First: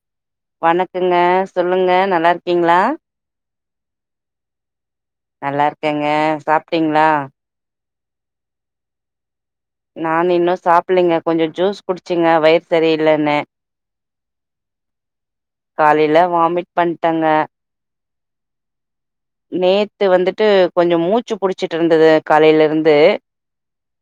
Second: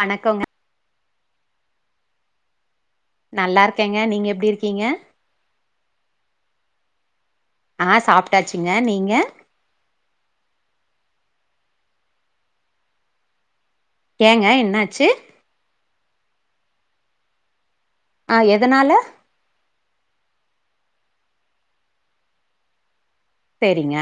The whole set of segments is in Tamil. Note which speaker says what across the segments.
Speaker 1: வணக்கங்க
Speaker 2: வணக்கங்க சொல்லுங்க நல்லா இருக்கீங்களா
Speaker 1: நல்லா இருக்கேங்க நீங்க எப்டி இருக்கீங்க
Speaker 2: நல்லா இருக்கேங்க சாப்டீங்களா
Speaker 1: ஆஹ் சாப்டாச்சுங்க நீங்க
Speaker 2: நா இன்னு சாப்பில்லைங்க கொஞ்சோ ஜூஸ் குடிச்சேங்க வயிறு சரியில்லன்னு
Speaker 1: ஏங்க என்னாச்சு
Speaker 2: காலையில வாமிட் பண்டேங்க
Speaker 1: ஆஹ் எதனால
Speaker 2: நேத்து வந்துட்டு கொஞ்சோ மூச்சு புடிச்சிட்டு இருந்தது காலைல இருந்து
Speaker 1: செரிங்க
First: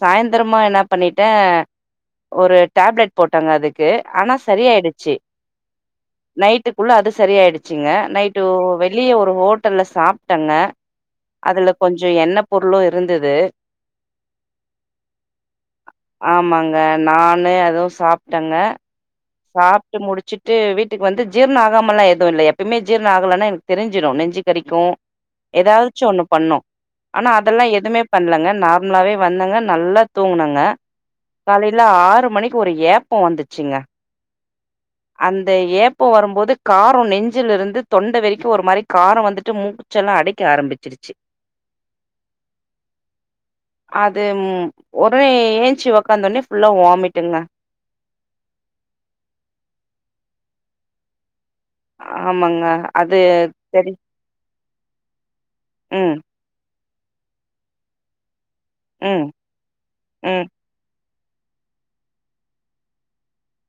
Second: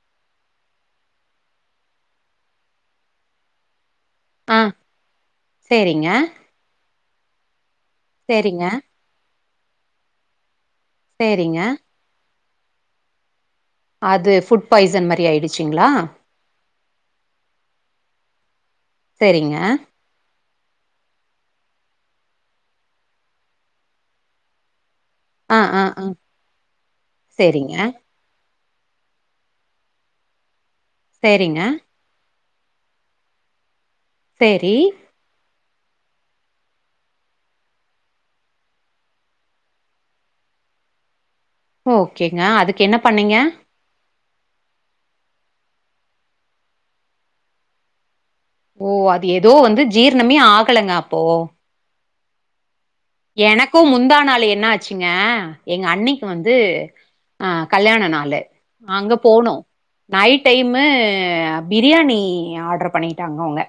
Speaker 2: சாய்ந்தரமா என்ன பண்ணிட்டே ஒரு டேப்லெட் போட்டங்க அதுக் க்கு ஆனா
Speaker 1: ஆ
Speaker 2: சரியாயிடுச்சு
Speaker 1: சேரிங்க
Speaker 2: நைட்டுக் உள்ள அது சரி ஆயிடுச்சுங்க யோ
Speaker 1: சேரிங்க
Speaker 2: வெளிய ஒரு ஹோட் ட்டல்ல சாப்டங்க
Speaker 1: சேரிங்க
Speaker 2: அதுல கொஞ்சோ எண்ணப் பொருளு இருந்தது
Speaker 1: அது ஃபுட் பாய்சன் மாரி ஆயிடுச்சிங்களா
Speaker 2: சாப்டங்க சாப்டு முடிச்சுட் டு வீட்டுக்கு வந்து ஜீரணோ ஆகாமல்லா எதும் இல்ல எப்பயுமே ஜீரணம் ஆகலன்னா எனக்கு தெரிஞ்சிரோ நெஞ்சி கரிக்கோ
Speaker 1: ஆ ஆ ஆ
Speaker 2: ஏதாச்சும் ஒன்னு பண்ணு ஆனா அதெல்லா
Speaker 1: சேரிங்க
Speaker 2: எதுமே பண்ணலங்க நார் ம்லாவே வந்தங்க நல்லா தூங்குனங்க
Speaker 1: சேரிங்க
Speaker 2: காலைல ஆறு மணிக் ப்ப ஒரு ஏப்போ வந்துச்சுங்க
Speaker 1: சேரி
Speaker 2: த ஏப்போ வரும்போது காரோ நெஞ்சில இருந்து தொண்ட வேரிக்கோ ஒரு மாரி காரோ வந்துட்டு மூச்செல்லா அடைக்க ஆரம்பிச்சிருச்சு
Speaker 1: ஓகேங்க அதுக்கென்ன பண்ணீங்க
Speaker 2: அது ம் ஒடனே ஏஞ்சி ஒக்காந்த ஒன்னே ஃபுல்லா வாமிட்டுங்க
Speaker 1: ஓ அது ஏதோ வந்து ஜீர்ணமே ஆகலங்க அப்போ
Speaker 2: ஆமாங்க அது சரி.
Speaker 1: எனக்கும் முந்தா நாள் என்ன ஆச்சுங்க எங்க
Speaker 2: ம்,
Speaker 1: அண்ணிக்கு வந்து ஆஹ் கல்யாண நாளு அங்க
Speaker 2: ம்,
Speaker 1: போனோ நைட்
Speaker 2: ம்.
Speaker 1: டைமு அஹ் பிரியாணி ஆடர் பண்ணிட்டாங்க அவுங்க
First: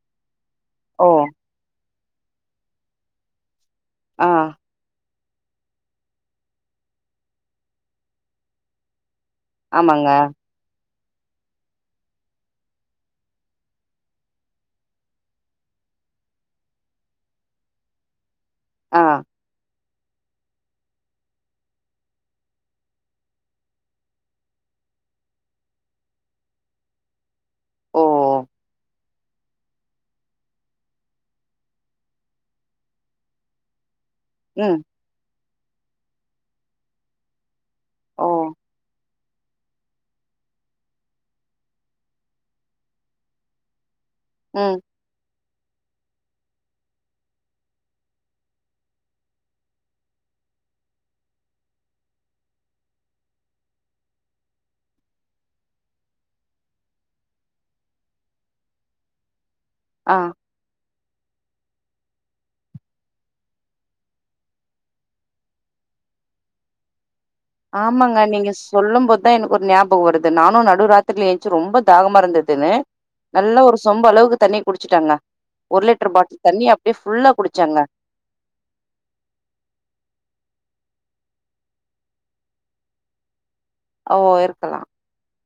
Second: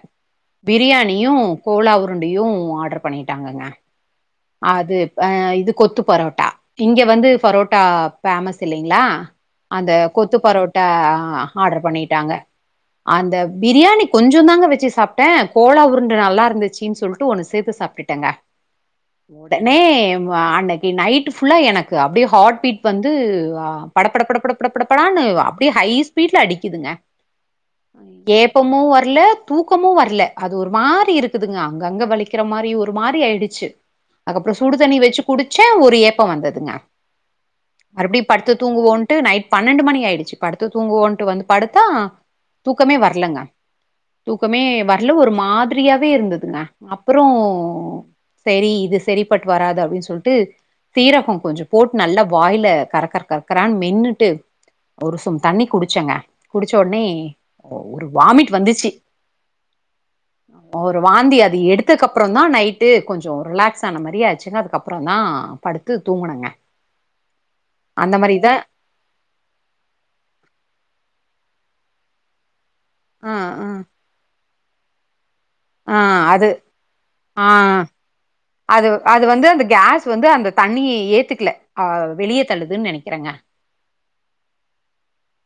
Speaker 2: ஓ!
Speaker 1: பிரியாணியு கோலாவு ரெண்டையு ஆடர் பண்ணிட்டாங்கங்க
Speaker 2: ஆ.
Speaker 1: அது ஆ இது கொத்து பரோட்டா இங்க வந்து பரோட்டா பேமஸ் இல்லிங்களா அந்த
Speaker 2: ஆமாங்க.
Speaker 1: கொத்து பரோட்டா ஆ ஆடர் பண்ணிட்டாங்க அந்த பிரியாணி கொஞ்சோ தாங்க வச்சு சாப்ட்டே கோலா உருண்ட நல்லா இருந்துச்சின்னு சொல்ட்டு ஒண்ணு சேத்து சாப்ட்டுடேங்க
Speaker 2: ஆ.
Speaker 1: உடனே ம்ஆ அன்னைக்கு நைட்டு ஃபுல்லா எனக்கு அப்டியே ஹாட் பீட் வந்து ஹ் படப்பட படக் படக் படப்படான்னு அப்டியே ஹை ஸ்பீட்ல அடிக்குதுங்க
Speaker 2: ஓ!
Speaker 1: ஏப்பமு வர் ல்ல தூக்கமு வரல அது ஒரு மாரி இருக்குதுங்க அங்கங்க வலிக்கிற மாரி ஒரு மாரி ஆயிடுச்சு அதுக்கப்றோ சுடு
Speaker 2: ம்.
Speaker 1: தண்ணி வச்சு குடுச்ச ஒரு ஏப்ப வந்துதுங்க
Speaker 2: ஓ!
Speaker 1: மறுபடியு படுத்து தூங்க வோன் ட்டு நெய்ட் பன்னெண்டு மணி ஆய்டுச்சு படுத்து தூங்கோன்டு வந்து படுத்தா தூக்கமே வரலங்க தூக்கமே
Speaker 2: ம்.
Speaker 1: வரல ஒரு மார் பிரியாவே இருந்துதுங்க அப்றோ செரி இது செரிப்பட்டு வராது அப்டினு சொல்ட்டு சீரக கொஞ்சோ போட்டு நல்லா வாய்ல கறக்கறக் கரான்னு மென்னுட்டு ஒரு சும் தண்ணி குடிச்சங்க குடிச்ச உடனே ஒ ஒர் வாமிட் வந்திச்சு
Speaker 2: ஆ
Speaker 1: ப்றோ வாந்தி அது எடுத்தக்கு அப்றோதா நய்ட்டு கொஞ்சோ ரிலேக்ஸ் தன்ன மாரியாச்சுங்க அதுக்கப்றோதா படுத்து தூங்குணுங்க
Speaker 2: ஆமாங்க நீங்க சொல்லும்போதுதா எனக்கு ஒரு நியாபக வருது நானும் நடுராத்ரில எந் சு ரொம்ப தாகமா இருந்துதுன்னு
Speaker 1: ஆ
Speaker 2: நல்லா
Speaker 1: ஆ
Speaker 2: ஒரு சொம்பு அளவுக்கு தண்ணி குடுச்சுட்டாங்க ஒரு
Speaker 1: ஆ
Speaker 2: லிட்டர் பாட்டில்
Speaker 1: அது
Speaker 2: தண்ணி அப்டியே ஃபுல்லா
Speaker 1: ஆ
Speaker 2: குடிச்சங்க
Speaker 1: அது வ் அது வந்து அந்த கேஸ் வந்து அந்த தண்ணிய் ஏத்துக்கல அஹ் வெளியே தள்ளுதுன்னு நெனைக்கறங்க
Speaker 2: ஓ இருக்கலா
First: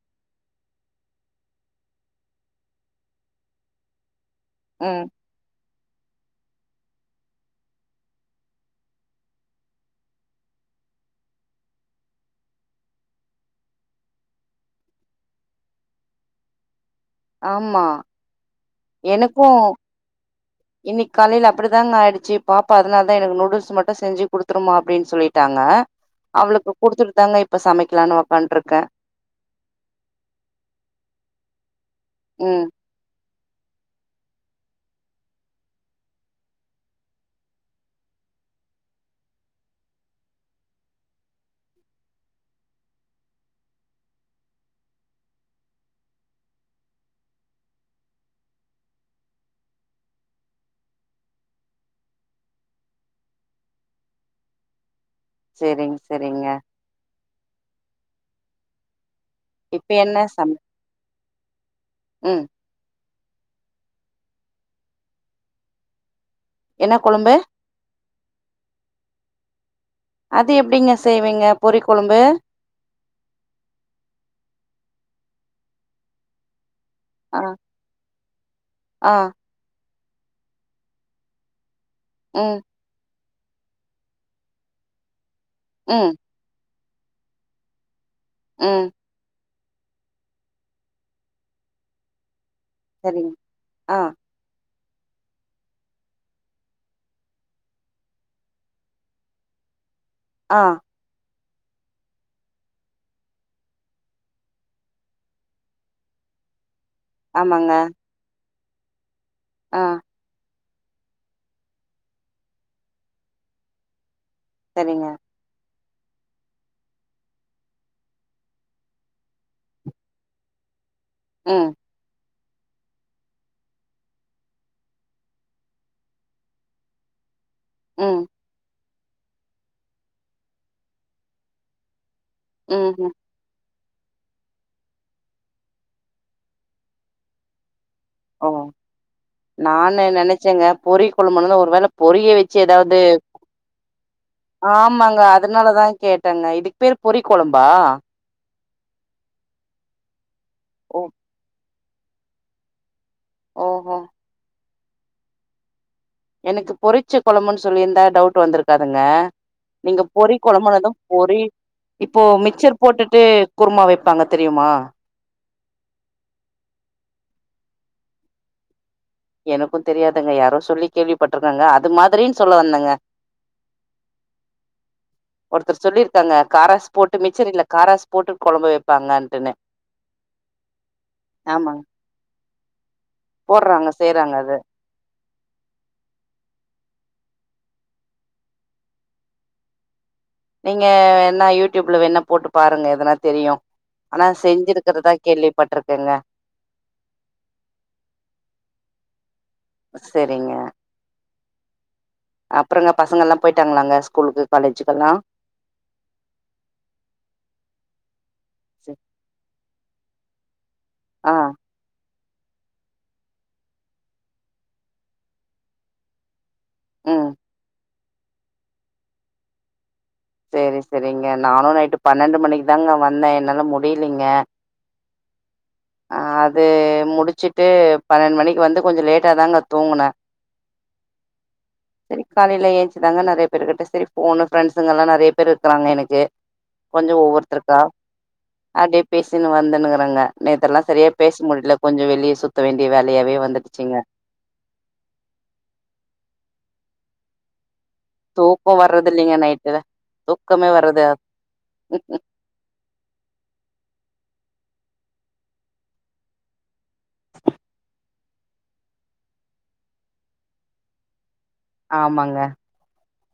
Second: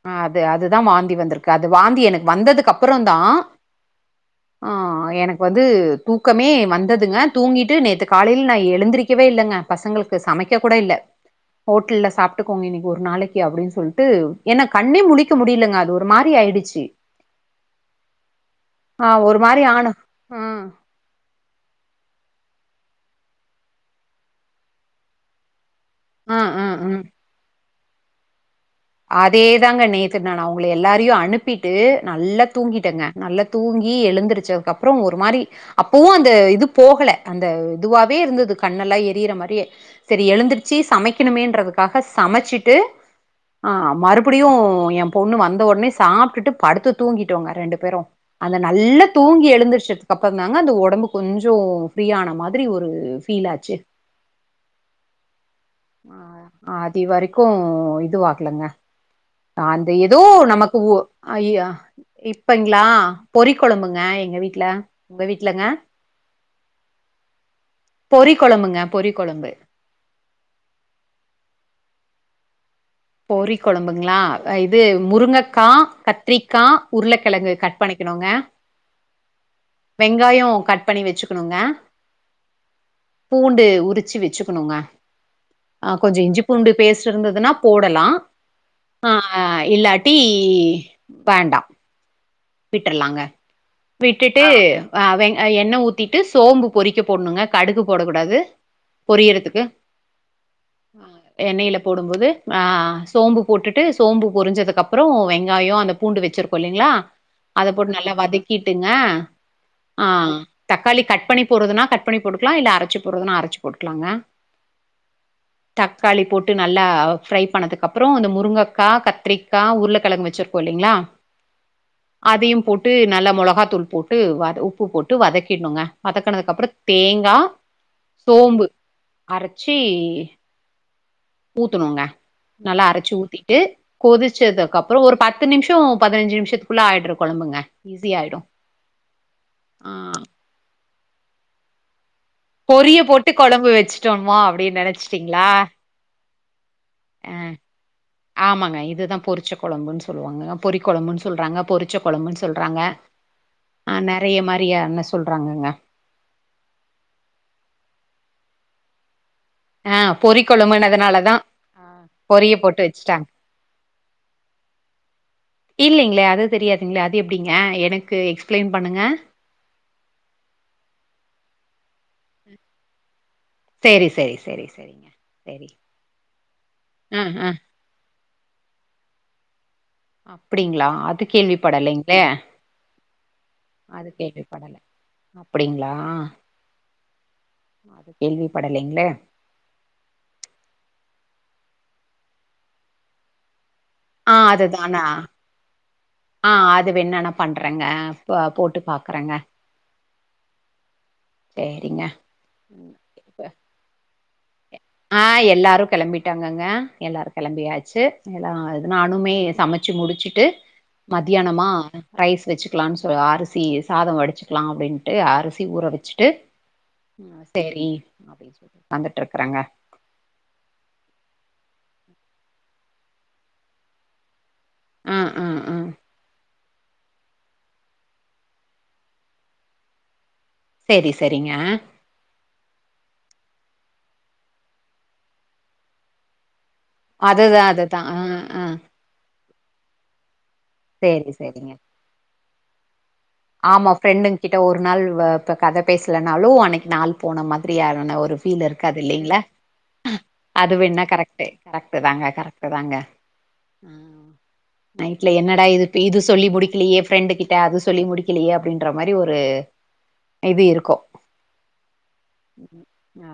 Speaker 1: ஆ அது அதுதா வாந்தி வந்திருக்கு அது வாந்தி எனக்கு வந்ததுக்கு அப்றோதா ஆ
Speaker 2: ம்.
Speaker 1: எனக்கு வந்து தூக்கமே வந்ததுங்க தூங்கிட் ட்டு நேத்து காலில நா எழுந்திரிக்கவே இல்லங்க பசங்களுக்கு சமைக்க கூட இல்ல ஹோட்டல சாப்ட்டுக்கோங்க இன்னைக்கு ஒரு நாளைக்கு அப்டினு சொல்ட்டு ஏன்னா கண்ணே முழிக்க முடிலங்க அது ஒரு மாரி ஆயிடுச்சு
Speaker 2: ஆமா
Speaker 1: ஆ ஒரு
Speaker 2: எனக்கும்
Speaker 1: மாரி ஆனு ம்
Speaker 2: இன்னைக்கு காலில அப்டிதாங்க ஆயிட் ச்சு பாப்பா அதனாலதா எனக்கு நூடுல்ஸ் மட்டு செஞ்சு கொடுத்துருமா அப்டின் சொல்லிட்டாங்க
Speaker 1: ம்
Speaker 2: அவளுக்கு
Speaker 1: ம்
Speaker 2: கொடுத்துட்டு தாங்க இப் இப்ப சமைக்கலான் உக்காண்ட் இருக்கே
Speaker 1: அதே தாங்க நேத்து நா அவங்கள எல்லாரையு அனுப்பிட்டு நல்லா
Speaker 2: ம்.
Speaker 1: தூங்கிட்டங்க நல்லா தூங்கி எழுந்திருசகப்பறோ ஒரு மாரி அப்பவு அந்த இது போகல அந்த இதுவாவே இருந்துது கண்ணெல்லா எரியிற மாரியே செரி எழுந்திருச்சு சமைக்கணுமேன்றதுக்காக சமைச்சிட்டு ஆஹ் மறுபடியு என் பொண்ணு வந்த உடனே சாப்ட்டுட்டு படுத்து தூங்கிட்டோங்க ரெண்டு பேரும் அந்த நல்லா தூங்கி எழுந்தருச்சதுக்கு அப்பறோ தாங்க அந்த உடம்பு கொஞ்சோ ஃப்ரீய ஆன மாதிரி ஒரு ஃபீல்லாச்சு
Speaker 2: சரிங்க,
Speaker 1: ஹ்
Speaker 2: சரிங்க.
Speaker 1: அதி வரைக்கூ இதுவா [unintelligible]
Speaker 2: இப்ப
Speaker 1: அந்த
Speaker 2: என்ன
Speaker 1: ஏதோ
Speaker 2: சம
Speaker 1: நமக்கு ஒ
Speaker 2: ம்.
Speaker 1: இப்பங்களா பொறி கொழம்புங்க எங்க வீட்டுல உங்க வீட்டுலங்க
Speaker 2: என்ன கொழம்பு?
Speaker 1: பொறி கொழம்புங்க பொறி கொழம்பு
Speaker 2: அது எப்டிங்க செய்வீங்க பொறி கொழும்பு
Speaker 1: போரி குழம்புங்களா இது முருங்கக்கா கத்ரிக்கா உருளக்கெழங்கு கட் பண்ணிக்கணுங்க
Speaker 2: ஆஹ்
Speaker 1: வெங்காயோ கட் பண்ணி வச்சுக்கணுங்க
Speaker 2: உம்
Speaker 1: பூண்டு உரிச்சு வச்சுக்கணுங்க ஆஹ்
Speaker 2: ம்,
Speaker 1: கொஞ்சோ இஞ்சி பூண்டு பேஸ்ட் இருந்ததுன்னா போடலா
Speaker 2: உம்
Speaker 1: ஆஹ் இல்லாட்டி வேண்டா விட்டுரலாங்க
Speaker 2: சரிங்க. ஆ,
Speaker 1: விட்டுட்டு ஹ் எண்ண ஊத்திட்டு சோம்பு பொறிக்க போட்ணுங்க கடுகு போடக்க கூடாது பொரியிருதுக்கு ஆ எண்ணெயில் போடும்போது சோம்பு போட்டுட்டு சோம்பு பொரிஞ்சதுக்கப்பறோ வெங்காயோ அந்த பூண்டு வச்சுருக்கோ இல்லைங்களா அத
Speaker 2: ஆமாங்க.
Speaker 1: போட்டு நல்லா வதக் கிட்டுங்க
Speaker 2: ஆ,
Speaker 1: ஆஹ் தக்காளி கட் பண்ணி போடுறதுனா கட் பண்ணி போட்டுக்கலா இல்ல அரைச்சு போடுறதுன்னா அரைச்சு போட்டுக்கலாங்க
Speaker 2: செரிங்க
Speaker 1: தக்காளி போட்டு நல்லா ஃப்ரை பண்ணதுக்கு அப்பறோ இந்த முருங்கைக்கா கத்திரிக்கா உருளைக்கிழங்கு வச்சிருக்கோம் இல்லைங்களா
Speaker 2: ம்
Speaker 1: அதையு போட்டு நல்லா மொளகாத்தூள் போட்டு உப்பு போட்டு வதக்கிட்ணுங்க வதக்கனதுக்கு அப்றோ தேங்காய்
Speaker 2: ம்,
Speaker 1: சோம்பு அரைச்சி ஊத்துனுங்க நல்லா அரச்சு
Speaker 2: ம்ஹ்ம்.
Speaker 1: ஊத்திட்டு கொதிச்சதுக்கப்பறோ ஒரு பத்து நிமிஷோ பதினஞ்சு நிமிஷத்துக் புல் ஆயிட்ர கொழம்புங்க
Speaker 2: ஓ
Speaker 1: ஆ
Speaker 2: நானு நெனைச்சேங்க பொரிக்கொழம்பானதுல ஒருவேளப் பொரிய வச்சு ஏதாவது
Speaker 1: பொரிய போட்டு கொழம்பு வச்சுட்டோமா அப்டின்னு
Speaker 2: ஆமாங்க
Speaker 1: நெனச்சிட்டீங்களா
Speaker 2: அதனாலதா கேட் தன்ன இதுக் பேர் பொரிக்
Speaker 1: அ
Speaker 2: கொழம்பா
Speaker 1: ஆமாங்க இதுதா பொரிச்ச கொழம்புன்னு சொல்லுவாங்க பொரி
Speaker 2: ஓ,
Speaker 1: கொழம்புன்னு சொல்றாங்க பொரிச் ச்ச கொழம்புன்னு சொல்றாங்க
Speaker 2: ஓஹோ!
Speaker 1: அ நறைய மாரி டியான்னு சொல்றாங்கங்க
Speaker 2: எனக்கு பொரிச்ச கொழம்புன்னு சொல்லிருந்தா டவுட் வந்திருக்காதுங்க
Speaker 1: ஆ
Speaker 2: நீங்க பொரி
Speaker 1: பொறி
Speaker 2: கொழம்புனதும்
Speaker 1: கொழம்புனதுனாலதா
Speaker 2: பொரி
Speaker 1: ஆ
Speaker 2: இப்போ
Speaker 1: பொரிய
Speaker 2: மிச்சர்
Speaker 1: போட்டு
Speaker 2: போட்டுட்டு
Speaker 1: வச்சுட்டாங்க
Speaker 2: குருமா வப்பாங்க தெரியுமா
Speaker 1: இல்லைங்களே அது தெரியாதுங்களே அது எப்டிங்க எனக்கு எக்ஸ்பிளைன் பண்ணுங்க
Speaker 2: எனக்கு தெரியதுங்க யாரோ சொல்லி கேள்விப்பட்ருக்காங்க அது மாதிரின்னு சொல்ல வந்தேங்க
Speaker 1: சேரி சேரி சேரி சேரிங்க சேரி
Speaker 2: ஒருத்தர் சொல்லியிருக்காங்க காராஸ்
Speaker 1: ஆ
Speaker 2: போட்டு
Speaker 1: ஆ
Speaker 2: மிச்சர் இல்ல காரஸ் போட்டு குழம்பு வப்பாங்கட்டுன்னு
Speaker 1: அப்படிங்களா அது கேள்வி படலைங்களே
Speaker 2: போடறாங்க செய்யறாங்க அது
Speaker 1: அப்படிங்களா அது கேள்வி படலைங்களே
Speaker 2: நீங்க என்ன யூடிபுல வேன போட்டு பாருங்க எதனா தெரியு ஆனா
Speaker 1: ஆ அதுதானா
Speaker 2: செஞ்சிருக்கிறதா கேள்விப்பட்ருக்கேங்க
Speaker 1: ஆ அது வேனன்னா நா பண்றேங்க ப்ப போட்டு பாக்குறேங்க
Speaker 2: செரிங்க
Speaker 1: சேரிங்க
Speaker 2: அப்புறங்க பசங்க எல்லா போயிட்டாங்களாங்க ஸ்கூலுகு
Speaker 1: ஆ எல்லாரும் கிளம்பிட்டாங்கங்க எல்லாரு கிளம்பியாச்சு எல்லாயிது நானுமே சமச் மச்சு முடிச்சுட்டு
Speaker 2: ஆ
Speaker 1: மத்தியானமா ரைஸ் வச்சுக்கலானு சொ அரிசி சாதோ வடிச்சுக்கலா அப்படின்ட்டு அரிசி ஊற வச்சுட்டு
Speaker 2: ம்
Speaker 1: ஆ சேரி அப்டின்னு சொல்டு வந்துட்டுயிருக்கறங்க
Speaker 2: செரி செரிங்க நானு நைட்டு பன்னெண்டு மணிக்கு தாங்க வந்தேன் என்னால முடிலீங்க
Speaker 1: அ அ அ
Speaker 2: அது முடிச்சிட்டு பன்னெண்டு மணிக்கு வந்து கொஞ்ச லேட்டா தாங்க தூங்குன
Speaker 1: சேரி சேரிங்க
Speaker 2: காலையுல ஏஞ்சிதாங்க நறைய பேருகிட்ட சேரி போனு ஃப்ரண்ட்ஸுகல்லா நறைய பேரு இருக்குறாங்க எனக்கு கொஞ்சோ
Speaker 1: அதுதா
Speaker 2: ஒவ்வொருத்தருக்கா
Speaker 1: அதுதா ஆ ஆ
Speaker 2: அப்டே பேசி இன்னு வந்துன்னுகிறாங்க நீ இதெல்லாம் சரியா
Speaker 1: சேரி
Speaker 2: பேச
Speaker 1: சேரிங்க
Speaker 2: முடியல கொஞ்ச வெளியே சுத் [unintelligible]
Speaker 1: ஆமா ஃப்ரெண்டு கிட்ட ஒரு நாள் கத பேசலனாலும் அன்னக்கு நாள் போன மந்த் ப்ரீயா இல்லனா ஒரு ஃபீல்
Speaker 2: தூக்கோ
Speaker 1: இருக்காது
Speaker 2: வர்றது இல்லைங்க
Speaker 1: இல்லைங்களா
Speaker 2: நைட்டுல தூக்கமே
Speaker 1: அது
Speaker 2: வர்றது
Speaker 1: வேணா கரெக்ட் தாங்க கரெக்ட் தாங்க நைட்ல என்னடா இது இ இது சொல்லி முடிக்கல ஏ ஃப்ரெண்டு கிட்ட அது சொல்லி முடிக் இல்லியே அப்டின்ற மாரி ஒரு இது இருக்கும்
Speaker 2: ஆமாங்க
Speaker 1: ஆ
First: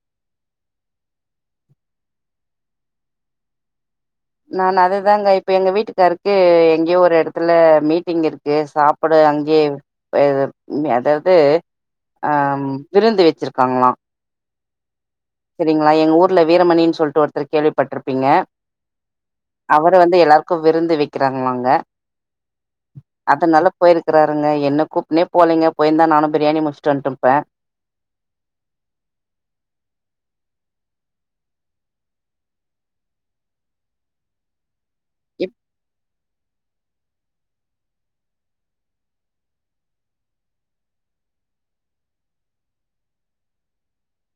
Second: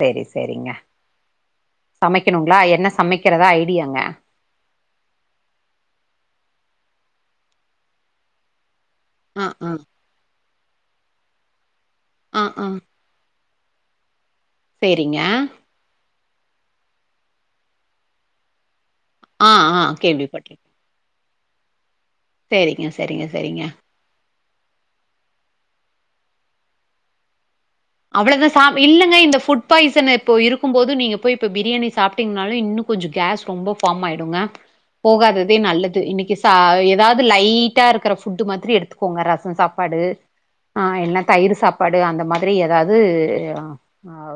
Speaker 1: செரி செரிங்க சமைக்கணுங்களா என்ன சமைக்கிறதா ஐடியாங்க
Speaker 2: நான் அதுதாங்க இப்ப எங்க வீட்டுக்காருக்கு எங்கேயோ ஒரு இடத்துல மீட்டிங் இருக்கு சாப்ப அப்பட
Speaker 1: ஆ
Speaker 2: அங்கேயே
Speaker 1: ஆ
Speaker 2: இது இங்க அதாவது ஆ விருந்து வச்சிரு காங்களலாம்
Speaker 1: செரி
Speaker 2: செரிங்களா எங்க ஊர் ல வீரமணின் சொல்லிட்டு ஒருத்தர் கேள்விப்பட்டிருப்பீங்க
Speaker 1: ஆ ஆ
Speaker 2: அவரு வந்து எல்லாருக்கு விருந்து வை க்கிறாங்களாங்க
Speaker 1: செரிங்க செரிங்க செரிங்க
Speaker 2: ங்க என்ன கூப்பினே போலீங்க போயிருந்தா நானு பிரியாணி முடிச்சுட்டு வந்டுருப்பேன்
Speaker 1: அவ்ளதான் சாப் இல்லங்க இந்த புட் பாய்சன் இப்போ இருக்கு போது நீங்க போய் இப்ப பிரியாணி சாப்பிட்டீங்கனாலு இன்னும் கொஞ்ச கேஸ் ரொம்ப ஃபார்ம் ஆயிடுங்க
Speaker 2: இப்
Speaker 1: போகாததே நல்லது இன்னைக்கு ஏதாவது லைட்டா இருக்கிற ஃபுட்டு் மாரி எடுத்துக்கோங்க ரசம் சாப்பாடு ஆ இல்ல தயிர் சாப்பாடு அந்த மாரி வேறு ஏதாது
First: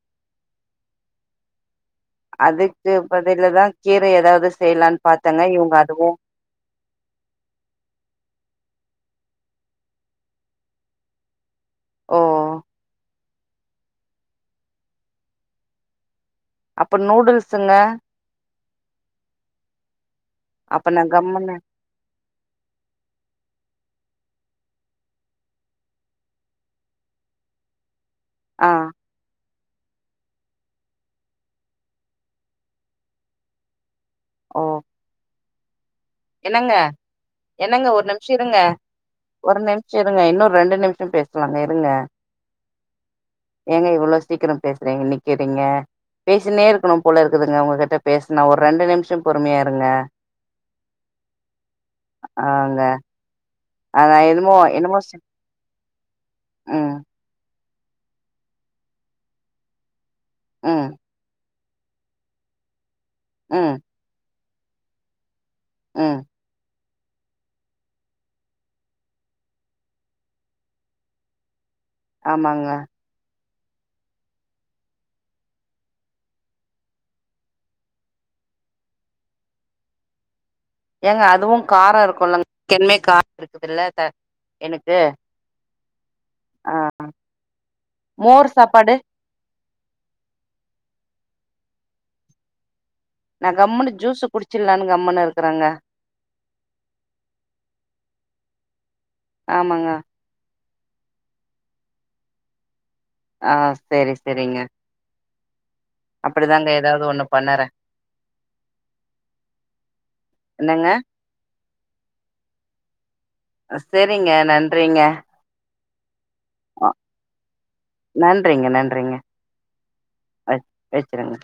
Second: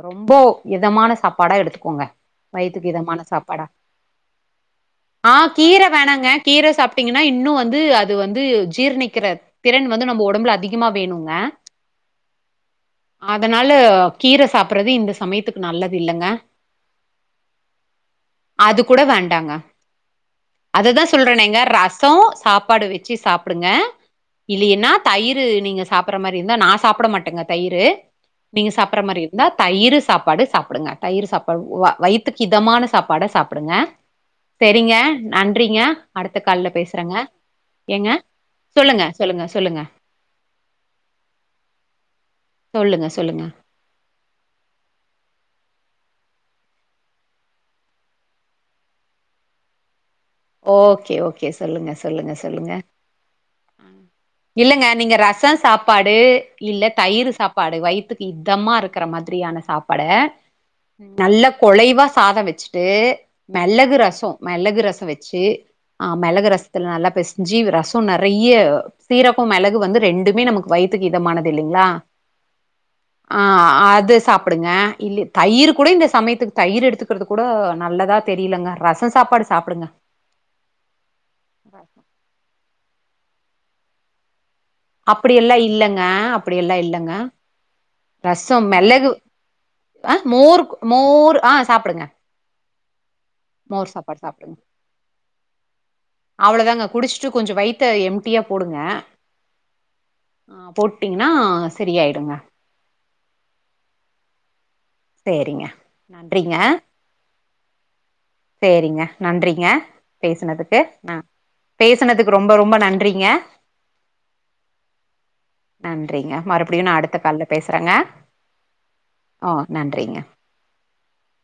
Speaker 1: ரொம்ப இதமான சாப்பாடா எடுத்துகோ போங்க வயத்துக்கு
Speaker 2: அதுக்கு
Speaker 1: இதமான
Speaker 2: பதிலு தா
Speaker 1: சாப்பாடா
Speaker 2: கீர ஏதாவது செய்யலான்னு
Speaker 1: ஆ
Speaker 2: பாத்தேங்க இவங்க
Speaker 1: கீர
Speaker 2: அதுவு
Speaker 1: வேணாங்க கீர சாப்பிட்டீங்கன்னா இன்னும் வந்து அது வந்து ஜீர்ணிக்கிற திறன் வந்து நம்ம உடம்புல அதிகமா வேணுங்க
Speaker 2: ஓ
Speaker 1: அதனால கீர சாப்பறது இந்த சமயத்துக்கு நல்லது இல்லங்க
Speaker 2: அப்ப நூடுல்ஸுங்க அப்ப நா
Speaker 1: அததான்
Speaker 2: கம்முன்னு
Speaker 1: சொல்றேனேங்க ரசம் சாப்பாடு வச்சு சாப் புடுங்க இல்லையன்னா தயிர் நீங்க சாப்படுற மாரி இருந்தா நான் சாப்ட மாட்டேங்க தயிரு
Speaker 2: ஆ
Speaker 1: நீங்க சாப்பற மாரி இருந்தா தயிர் சாப்பாடு சாப்பிடுங்க தயிர் சாப்பாடு வயித்துக்கு இதமான சாப்பாட சாப்புடுங்க
Speaker 2: ஓ
Speaker 1: செரிங்க நன்றிங்க அடுத்த கால்ல
Speaker 2: என்னங்க
Speaker 1: பேசுறேங்க
Speaker 2: என்னங்க ஒரு
Speaker 1: ஏங்க
Speaker 2: நிம்ஷோ இருங்க
Speaker 1: சொல்லுங்க சொல்லுங்க
Speaker 2: ஒரு
Speaker 1: சொல்லுங்க
Speaker 2: நிம்ஷோ இருங்க இன்னொரு ரெண்டு நிமிஷோ பேசலாங்க இருங்க
Speaker 1: சொல்லுங்க சொல்லுங்க
Speaker 2: ஏங்க இவ்வோல சீக்கிரம் பேசுறேங்க நிக்கிறீ க பேசினே இருக்கணு போல இருக்குதுங்க உங்ககிட்ட பேசனா ஒரு ரெண்டு நிமிஷோ பொறுமையா இருங்க
Speaker 1: ஓகே ஓகே சொல்லுங்க சொல்லுங்க சொல்லுங்க
Speaker 2: ஆங்க ஆ என்னமோ
Speaker 1: இல்லங்க
Speaker 2: என்னமோ
Speaker 1: நீங்க
Speaker 2: சொ
Speaker 1: ரசம் சாப்பாடு இல்ல
Speaker 2: ம்
Speaker 1: தயிர் சாப் சாப்பாடு வயிறத்துக்கு இத்தமா இருக்கிற மாதிரியான சாப்பாட
Speaker 2: ம்
Speaker 1: நல்ல குலைவா சாதம் வச்சுட்டு
Speaker 2: ம்
Speaker 1: மெளகு ரசம் மெளகு ரசம் வச் சு ஆஹ்
Speaker 2: ம்
Speaker 1: மெளகுரஸ் இதுல நல்லா பெசிஞ்சு ரசம் நெறய சீரகம் மிளகு வந்து ரெண்டுமே நமக்கு வயித்துக்கு இதமானது இல்லைங்களா
Speaker 2: ஆமாங்க
Speaker 1: ஆஹ் அது சாப்பிடுங்க இல்ல தயிர் கூட இந்த சமயத்துக்கு தயிர் எடுத்துக்கிறது கூட நல்லதா தெரியலங்க ரசம் சாப்பாடு சாப்பிடுங்க
Speaker 2: ஏங்க அதுவும் கார இருக்குலங் கெ கா இருக்குதுல்ல எனக்கு
Speaker 1: அப்படியெல்லாம இல்லங்க
Speaker 2: ஆ
Speaker 1: அப்படியெல்லாம இல்லங்க
Speaker 2: மோர்
Speaker 1: ரசம்
Speaker 2: சாப்பாடு
Speaker 1: மிளகு அஹ மோர் மோர் ஆஹ் சாப்பிடுங்க
Speaker 2: நா கம்மனு ஜூசு குடிச்சிலானு கம்ன்னு இருக்கறாங்க
Speaker 1: அவ்ளோதாங்க குடிச்சிட்டு கொஞ்சோ வயித்த எம்டியா போடுங்க
Speaker 2: ஆமாங்க
Speaker 1: ஆஹ் போட்டீங்கன்னா செரியாயிடுங்க
Speaker 2: ஆஹ் சேரி சேரிங்க
Speaker 1: சேரிங்க நன்றிங்க
Speaker 2: ஒண்ணு பண்ணறே
Speaker 1: சேரிங்க நன்றிங்க பேசுனதுக்கு
Speaker 2: என்னங்க
Speaker 1: ஹ பேசனதுக்கு ரொம்ப ரொம்ப நன்றி
Speaker 2: செரிங்க நன்றிங்க
Speaker 1: நன்றிங்க மறுபடியு நா அடுத்த கால்ல பேசுறேங்க
Speaker 2: நன்றிங்க நன்றிங்க
Speaker 1: ஓ நன்றிங்க
Speaker 2: அ வச் வச்சுருங்க